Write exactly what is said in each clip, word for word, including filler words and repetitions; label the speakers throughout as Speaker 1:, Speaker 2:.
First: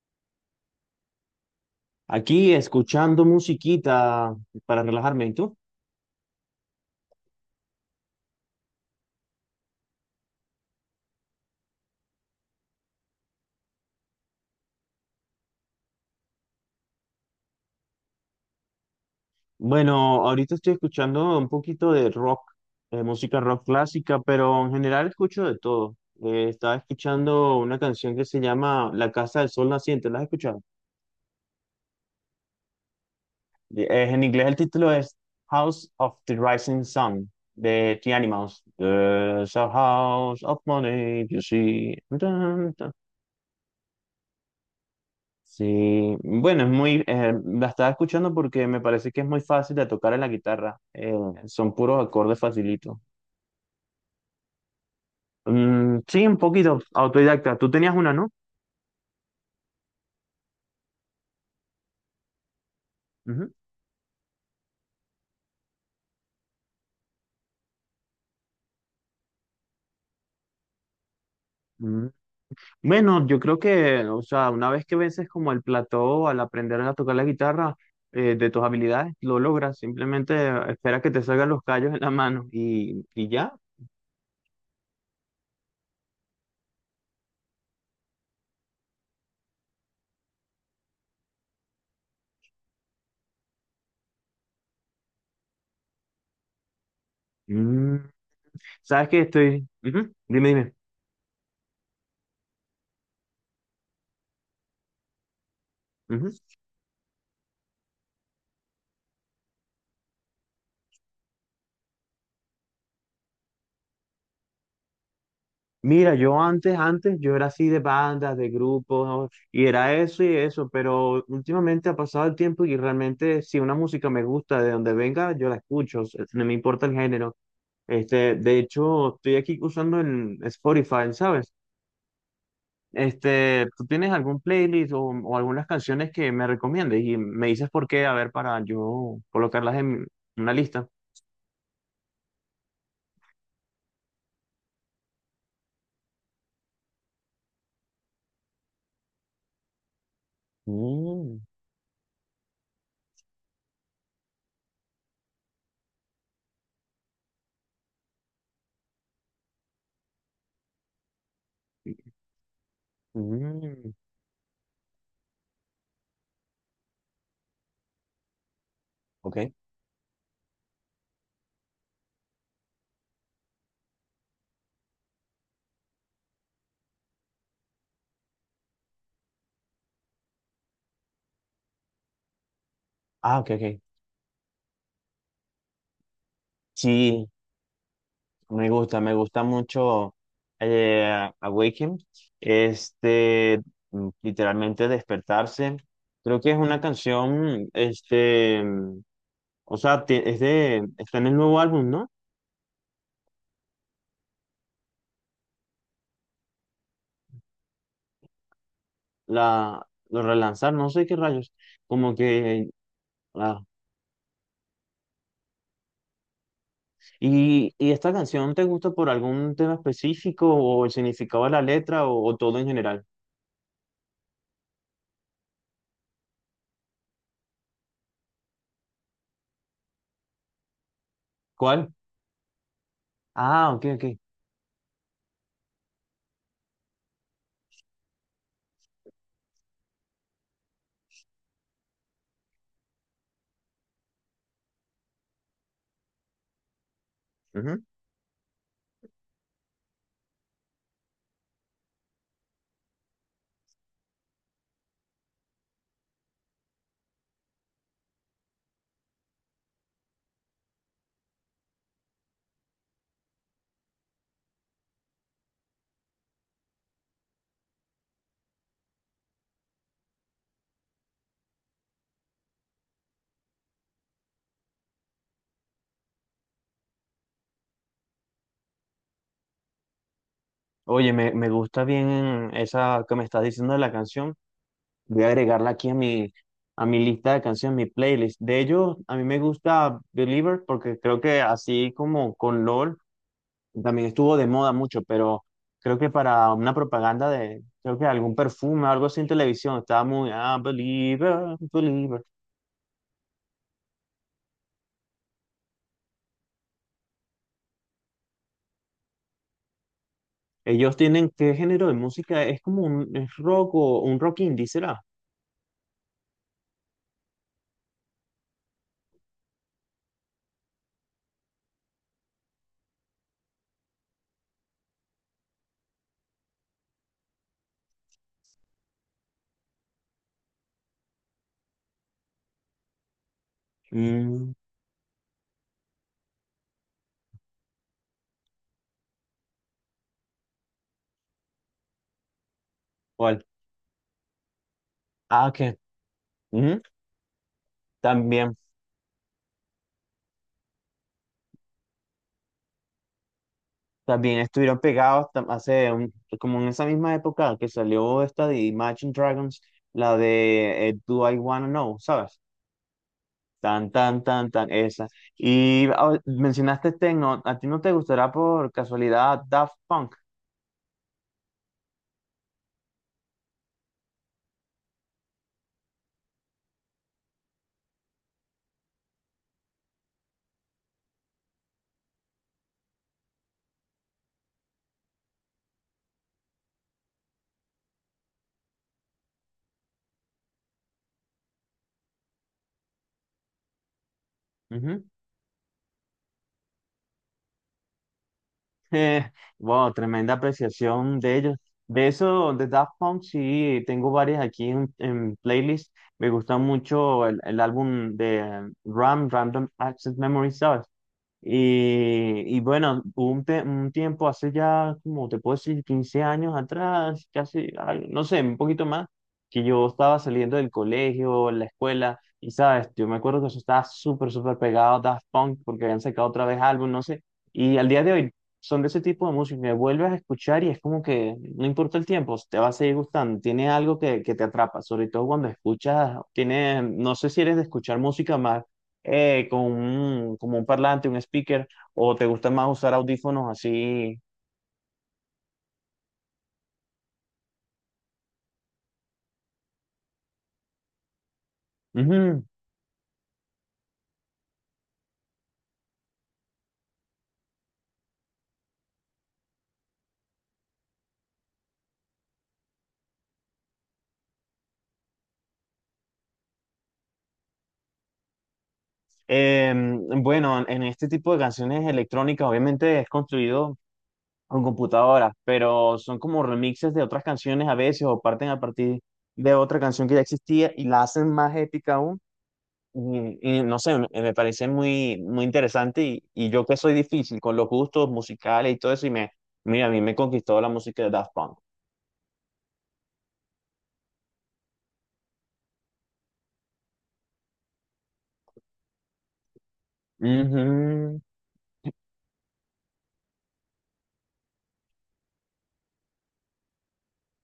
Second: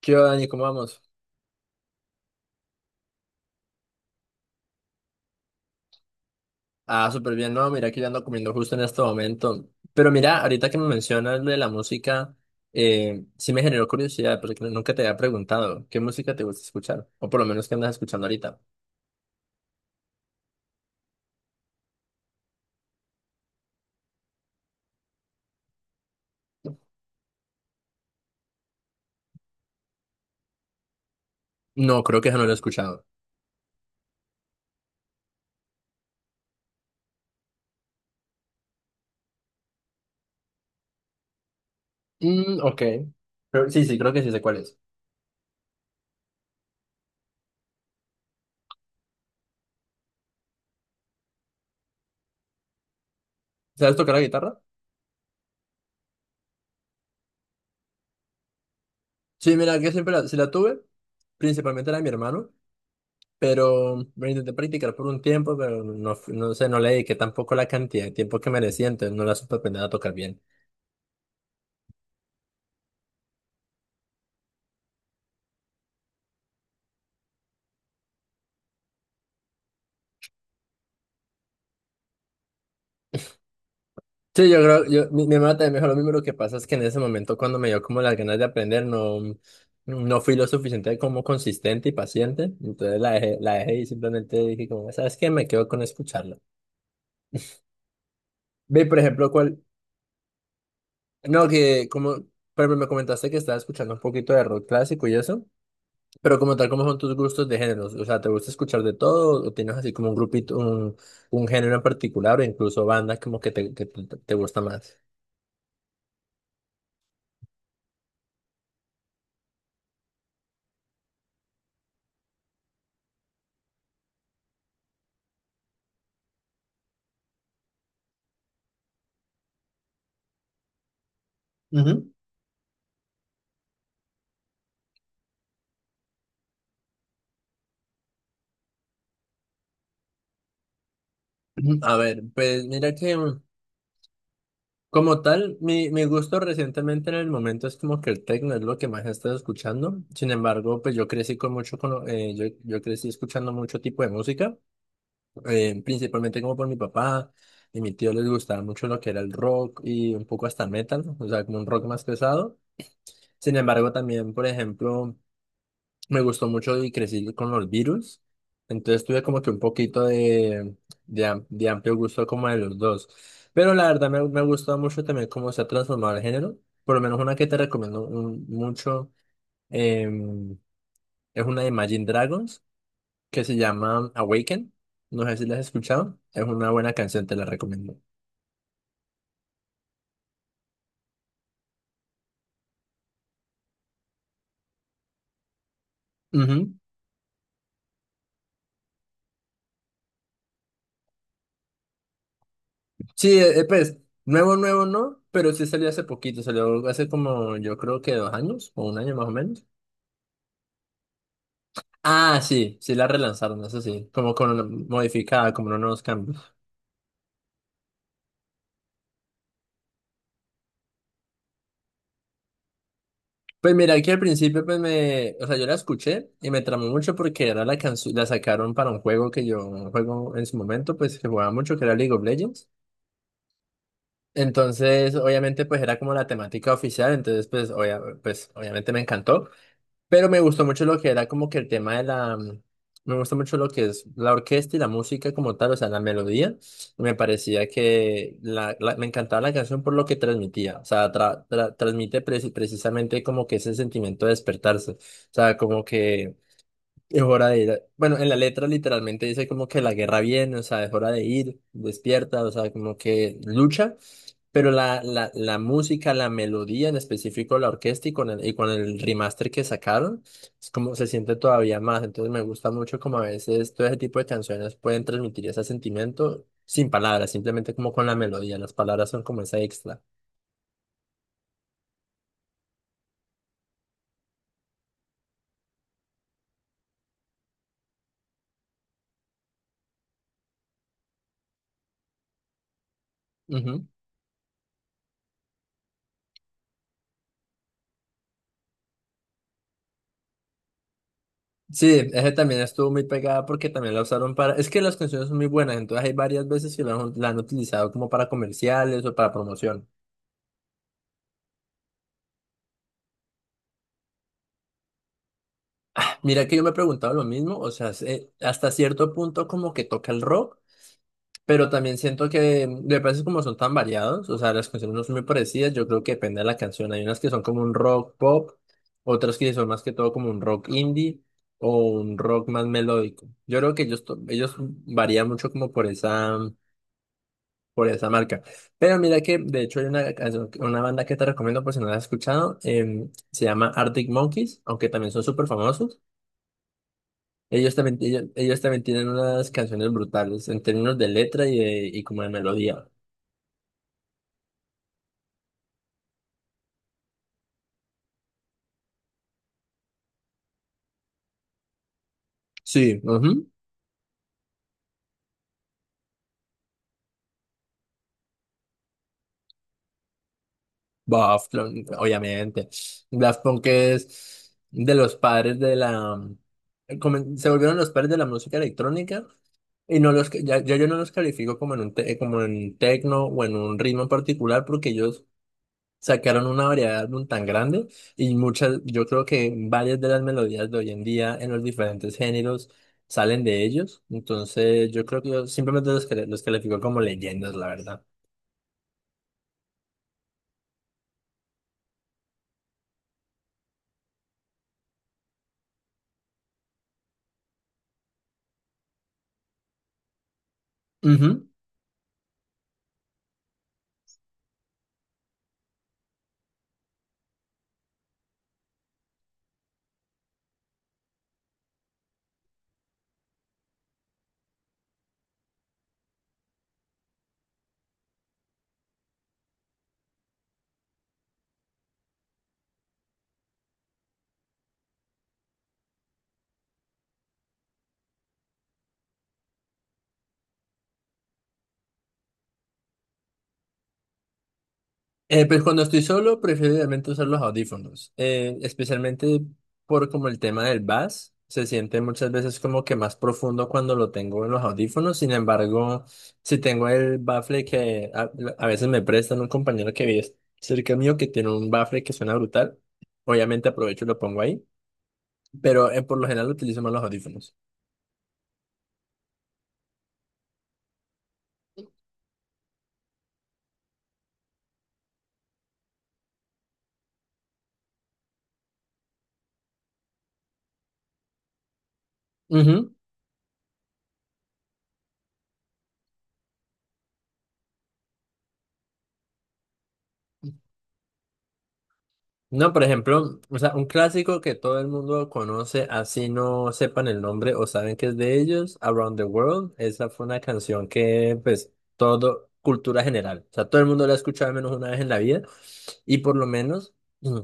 Speaker 1: ¿Qué va, Dani? ¿Cómo vamos?
Speaker 2: Aquí escuchando musiquita para relajarme, ¿y tú?
Speaker 1: Ah, súper bien. No, mira que yo ando comiendo justo en este momento. Pero mira, ahorita que me mencionas lo de la música, eh, sí me generó curiosidad, porque no, nunca te había preguntado qué música te gusta escuchar, o por lo menos qué andas escuchando ahorita.
Speaker 2: Bueno, ahorita estoy escuchando un poquito de rock, eh, música rock clásica, pero en general escucho de todo. Eh, estaba escuchando una canción que se llama La Casa del Sol Naciente, ¿la has escuchado?
Speaker 1: No, creo que ya no lo he escuchado.
Speaker 2: Eh, en inglés el título es House of the Rising Sun de The Animals. There's a house of money, you see.
Speaker 1: Mm, ok. Pero sí, sí, creo que sí sé cuál es.
Speaker 2: Sí, bueno, es muy, eh, la estaba escuchando porque me parece que es muy fácil de tocar en la guitarra. Eh, son puros acordes facilitos.
Speaker 1: ¿Sabes tocar la guitarra?
Speaker 2: Mm, sí, un poquito autodidacta. Tú tenías una, ¿no?
Speaker 1: Sí, mira, que siempre la, sí la tuve, principalmente la de mi hermano,
Speaker 2: Ujú.
Speaker 1: pero me intenté practicar por un tiempo, pero no, fu- no sé, no le dediqué tampoco la cantidad de tiempo que merecía, entonces no la supe aprender a tocar bien.
Speaker 2: Mm. Bueno, yo creo que, o sea, una vez que vences como el plató al aprender a tocar la guitarra, eh, de tus habilidades, lo logras. Simplemente espera que te salgan los callos en la mano y, y ya.
Speaker 1: Sí, yo creo, yo, mi, mi hermana también me dijo lo mismo, lo que pasa es que en ese momento cuando me dio como las ganas de aprender, no, no fui lo suficiente como consistente y paciente, entonces la dejé, la dejé y simplemente dije como, ¿sabes qué? Me quedo con escucharlo.
Speaker 2: Mm.
Speaker 1: Ve, por
Speaker 2: ¿Sabes que
Speaker 1: ejemplo, cuál,
Speaker 2: estoy... Ujú. Dime, dime.
Speaker 1: no, que como, pero me comentaste que estabas escuchando un poquito de rock clásico y eso,
Speaker 2: Ujú.
Speaker 1: pero como tal, ¿cómo son tus gustos de géneros? O sea, ¿te gusta escuchar de todo o tienes así como un grupito, un, un género en particular o incluso bandas como que te, que te te gusta más?
Speaker 2: Mira, yo antes, antes, yo era así de bandas, de grupos, ¿no? Y era eso y eso, pero últimamente ha pasado el tiempo y realmente si una música me gusta, de donde venga, yo la escucho, o sea, no me importa el género. Este, de hecho, estoy aquí usando en Spotify, ¿sabes?
Speaker 1: Ujú.
Speaker 2: Este, ¿tú tienes algún playlist o, o algunas canciones que me recomiendes y me dices por qué, a ver, para yo colocarlas en una lista?
Speaker 1: Ujú. A ver, pues mira que... Como tal, mi, mi gusto recientemente en el momento es como que el techno es lo que más he estado escuchando. Sin embargo, pues yo crecí
Speaker 2: Mm,
Speaker 1: con mucho, con, lo- eh, yo, yo crecí escuchando mucho tipo de música, eh, principalmente como por mi papá y mi tío les gustaba mucho lo que era el rock y un poco hasta el metal, o sea, como un rock más pesado. Sin embargo,
Speaker 2: mm,
Speaker 1: también, por ejemplo, me gustó mucho y crecí con los virus. Entonces tuve como que
Speaker 2: ok.
Speaker 1: un poquito de, de, am- de amplio gusto como de los dos. Pero la verdad me, me ha gustado mucho también cómo se ha transformado el género. Por lo menos una que te recomiendo un- mucho em, es una de Imagine Dragons
Speaker 2: Ah,
Speaker 1: que
Speaker 2: ok,
Speaker 1: se
Speaker 2: ok.
Speaker 1: llama Awaken. No sé si la has escuchado. Es una buena canción,
Speaker 2: Sí,
Speaker 1: te la recomiendo.
Speaker 2: Me gusta, me gusta mucho eh, Awaken, este, mm, literalmente despertarse. Creo que es
Speaker 1: Ujú.
Speaker 2: una canción, este, mm, o sea, ti- es de, está en el nuevo álbum, ¿no?
Speaker 1: Sí, eh, eh, pues nuevo, nuevo no, pero sí salió hace poquito. Salió hace como yo creo que dos años o un año más o
Speaker 2: La,
Speaker 1: menos.
Speaker 2: lo relanzar no sé qué rayos, como
Speaker 1: Ah,
Speaker 2: que,
Speaker 1: sí, sí la
Speaker 2: ah.
Speaker 1: relanzaron, eso sí, como con una modificada, como unos cambios.
Speaker 2: ¿Y, y esta canción te gusta por algún tema específico o el significado de la letra o, o todo en general?
Speaker 1: Pues mira, que al principio pues me, o sea, yo la escuché y me tramó mucho porque era la canción, la sacaron para un juego que yo juego en su momento, pues que jugaba mucho, que
Speaker 2: ¿Cuál?
Speaker 1: era League of Legends.
Speaker 2: Ah, ok, ok.
Speaker 1: Entonces, obviamente, pues era como la temática oficial, entonces pues, obvia- pues obviamente me encantó. Pero me gustó mucho lo que era como que el tema de la... mm, Me gusta mucho lo que es la orquesta y la música como tal, o sea, la melodía. Me parecía
Speaker 2: Ujú.
Speaker 1: que la, la- me encantaba la canción por lo que transmitía. O sea, tra- tra- transmite preci- precisamente como que ese sentimiento de despertarse. O sea, como que... Es hora de ir. a- Bueno, en la letra literalmente dice como que la guerra viene, o sea, es hora de ir, despierta, o sea, como que lucha, pero la, la, la música, la melodía en específico, la orquesta y con el, y con el remaster que sacaron, es como se siente todavía más. Entonces me gusta mucho como a veces todo ese tipo de canciones pueden transmitir ese sentimiento sin palabras, simplemente como con la melodía. Las palabras son como esa extra.
Speaker 2: Oye, me, me gusta bien esa que me estás diciendo de la canción. Voy a agregarla aquí a mi, a mi lista de canciones, mi playlist. De ellos, a mí me gusta Believer porque creo que así como con LOL, también estuvo de moda mucho, pero creo que para una propaganda de, creo que algún perfume, algo así en televisión, estaba muy, ah, Believer,
Speaker 1: Sí,
Speaker 2: Believer.
Speaker 1: ese también estuvo muy pegada porque también la usaron para... Es que las canciones son muy buenas, entonces hay varias veces que la han, la han utilizado como para comerciales o para promoción.
Speaker 2: Ellos tienen, ¿qué género de música? Es como un es rock o un rock indie, ¿será?
Speaker 1: Mira que yo me he preguntado lo mismo, o sea, se- hasta cierto punto como que toca el rock, pero también siento que mm, de veces como son tan variados, o sea, las canciones no son muy parecidas, yo creo que depende de la canción. Hay unas que son como un rock pop, otras que son más que todo como un rock indie o un rock más melódico. Yo creo que ellos, to-
Speaker 2: Mm,
Speaker 1: ellos varían mucho como por esa... por esa marca. Pero mira que, de hecho, hay una, canción- una banda que te recomiendo por si no la has escuchado. Em, se
Speaker 2: ¿cuál?
Speaker 1: llama Arctic Monkeys, aunque también son súper
Speaker 2: Ah, que
Speaker 1: famosos. Ellos también, ellos,
Speaker 2: también.
Speaker 1: ellos también tienen unas canciones brutales en términos de letra y, de- y como de melodía.
Speaker 2: También estuvieron pegados tam- hace un- como en esa misma época que salió esta de Imagine Dragons, la de eh, Do I Wanna Know, ¿sabes?
Speaker 1: Sí, ujú.
Speaker 2: Tan, tan, tan, tan, esa. Y ah, mencionaste Tecno, ¿a ti no te gustará por casualidad Daft Punk?
Speaker 1: Daft Punk, obviamente. Daft Punk es de los padres de la... comen- Se volvieron los padres de la música electrónica. Y no los, ya, ya yo no los califico como en un te- como en techno o en un ritmo en particular porque ellos sacaron una variedad de álbum tan grande y muchas, yo creo que varias de las melodías de hoy en día en los diferentes géneros salen de ellos. Entonces,
Speaker 2: Ujú.
Speaker 1: yo creo que yo simplemente los, cali- los califico como leyendas, la verdad.
Speaker 2: Eh, wow, tremenda apreciación de ellos. De eso, de Daft Punk, sí, tengo varias aquí en, en playlist. Me gusta mucho el, el álbum de eh, Ram, Random Access Memory, ¿sabes?
Speaker 1: Ujú.
Speaker 2: Y, y bueno, hubo un, te- un tiempo hace ya, como te puedo decir, quince años atrás, casi, al- no sé, un poquito más, que yo estaba saliendo del colegio, la escuela, y sabes, yo me acuerdo que eso estaba súper, súper pegado a Daft Punk, porque habían sacado otra vez álbum, no sé, y al día de hoy son de ese tipo de música que vuelves a escuchar y es como que no importa el tiempo, te va a seguir gustando, tiene algo que, que te atrapa, sobre todo cuando escuchas, tiene, no sé si eres de escuchar música más eh, con un, como un parlante, un speaker, o te gusta más usar audífonos así.
Speaker 1: Eh, pues cuando estoy solo, prefiero realmente usar los audífonos, eh, especialmente por como el tema del bass, se siente muchas
Speaker 2: Ujú.
Speaker 1: veces como que más profundo cuando lo tengo en los audífonos. Sin embargo, si tengo el baffle que a, a veces me prestan un compañero que vive cerca mío que tiene un baffle que suena brutal, obviamente aprovecho y lo pongo ahí, pero eh, por lo general utilizo más los audífonos.
Speaker 2: Em, bueno, en este tipo de canciones electrónicas obviamente es construido con computadoras, pero son como remixes de otras canciones a veces o parten a partir de otra canción que ya existía y la hacen más épica aún. Y, y no sé, me me parece muy, muy interesante y, y yo que soy difícil con los gustos musicales y todo eso y me, mira, a mí me conquistó la música de Daft Punk.
Speaker 1: No, por ejemplo, o sea, un clásico que todo el mundo conoce, así no sepan el nombre o saben que es de ellos, Around the World, esa fue una canción
Speaker 2: Ujú.
Speaker 1: que, pues, todo, cultura general, o sea, todo el mundo la ha escuchado al menos una vez en la vida, y por lo menos mm,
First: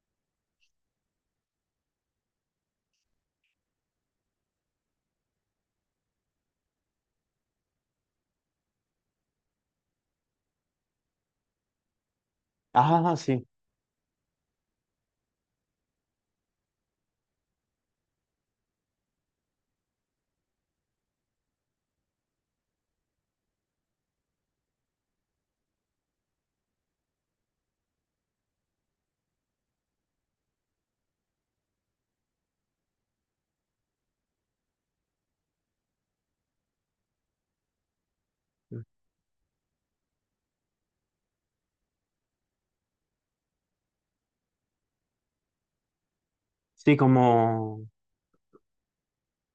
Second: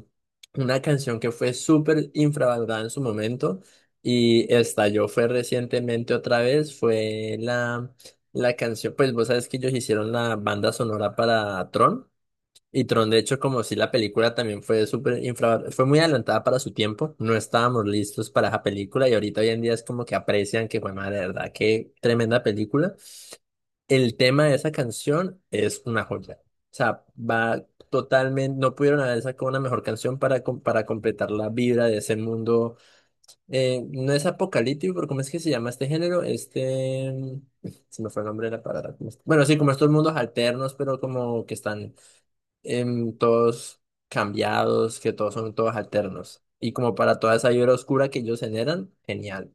Speaker 1: una canción que fue súper infravalorada en su momento y estalló fue recientemente otra vez, fue la, la canción, pues vos sabes que ellos hicieron la banda sonora para Tron. Y Tron,
Speaker 2: Ah,
Speaker 1: de hecho,
Speaker 2: sí.
Speaker 1: como si la película también fue súper infra, fue muy adelantada para su tiempo, no estábamos listos para esa película y ahorita hoy en día es como que aprecian que fue madre, de verdad, qué tremenda película. El tema de esa canción es una joya. O sea, va totalmente, no pudieron haber sacado una mejor canción para, com- para completar la vibra de ese mundo. Eh, no es apocalíptico, pero ¿cómo es que se llama este género? Este, se me fue el nombre de la palabra. Bueno, sí, como estos mundos alternos, pero como que están em, todos cambiados, que todos son todos alternos. Y como
Speaker 2: Sí,
Speaker 1: para toda esa vibra
Speaker 2: como,
Speaker 1: oscura que ellos generan, genial.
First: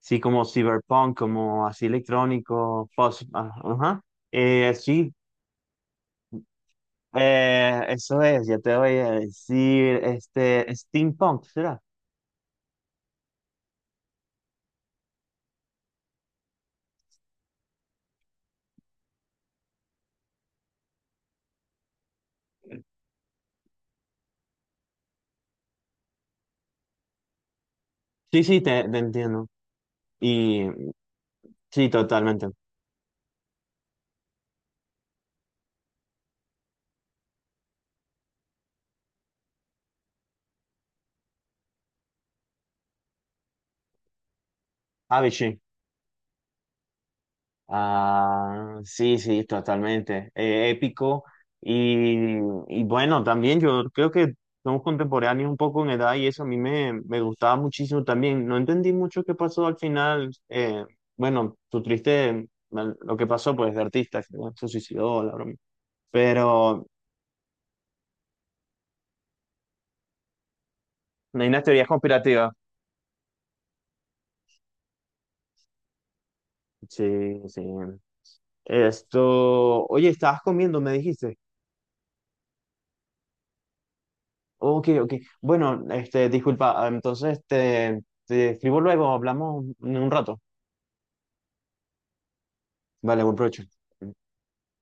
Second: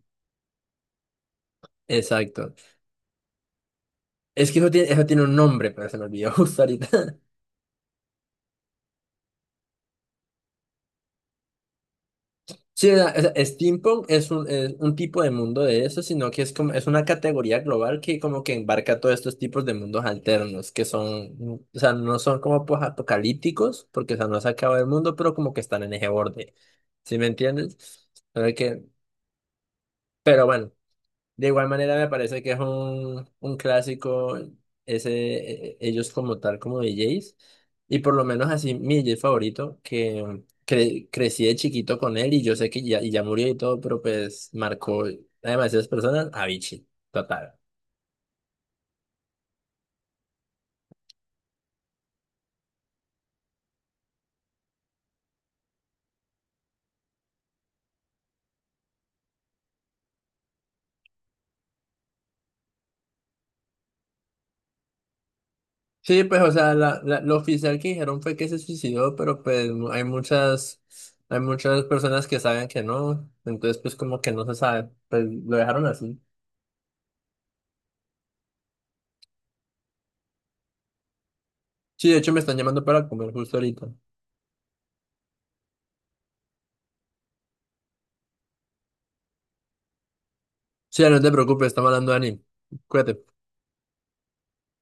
Speaker 2: sí, como cyberpunk, como así
Speaker 1: Exacto.
Speaker 2: electrónico, post, ah, ajá.
Speaker 1: Es que eso
Speaker 2: Eh,
Speaker 1: tiene, eso
Speaker 2: sí,
Speaker 1: tiene un nombre, pero se me olvidó justo ahorita.
Speaker 2: eh, eso es, ya te voy a decir, este, steampunk, ¿será?
Speaker 1: Sí, o sea, o sea, steampunk es un, es un tipo de mundo de eso, sino que es como, es una categoría global que como que embarca todos estos tipos de mundos alternos, que son, mm, o sea, no son como pues, apocalípticos, porque o sea, no se acaba el mundo, pero como que están en ese borde. ¿Sí me entiendes?
Speaker 2: Sí,
Speaker 1: Pero
Speaker 2: sí,
Speaker 1: que,
Speaker 2: te, te entiendo.
Speaker 1: pero
Speaker 2: Y
Speaker 1: bueno. De igual
Speaker 2: sí,
Speaker 1: manera me parece
Speaker 2: totalmente.
Speaker 1: que es un, un clásico ese, eh, ellos como tal, como D Js, y por lo menos así mi D J favorito, que mm, cre- crecí de chiquito con él y yo sé que ya, y ya murió y todo, pero pues marcó a
Speaker 2: Ah, sí.
Speaker 1: demasiadas personas, Avicii, total.
Speaker 2: Ah, sí, sí, totalmente. Eh, épico. Y, y bueno, también yo creo que somos contemporáneos un poco en edad y eso a mí me, me gustaba muchísimo también. No entendí mucho qué pasó al final. Eh, bueno, su triste, bueno, lo que pasó pues de artista, que, bueno, se suicidó, la broma.
Speaker 1: Sí, pues o sea,
Speaker 2: Pero
Speaker 1: la, la- lo oficial que dijeron fue que se suicidó, pero pues mu- hay muchas, hay
Speaker 2: hay unas
Speaker 1: muchas
Speaker 2: teorías
Speaker 1: personas que
Speaker 2: conspirativas.
Speaker 1: saben que no, entonces pues como que no se sabe, pues lo dejaron así.
Speaker 2: Sí, sí. Esto, oye, estabas comiendo, me dijiste.
Speaker 1: Sí, de hecho me están llamando para comer justo ahorita.
Speaker 2: Ok, ok. Bueno, este, disculpa, ah, entonces te, te escribo luego, hablamos en un rato.
Speaker 1: Sí, no te preocupes, estamos hablando de anime.
Speaker 2: Vale,
Speaker 1: Cuídate.
Speaker 2: buen provecho.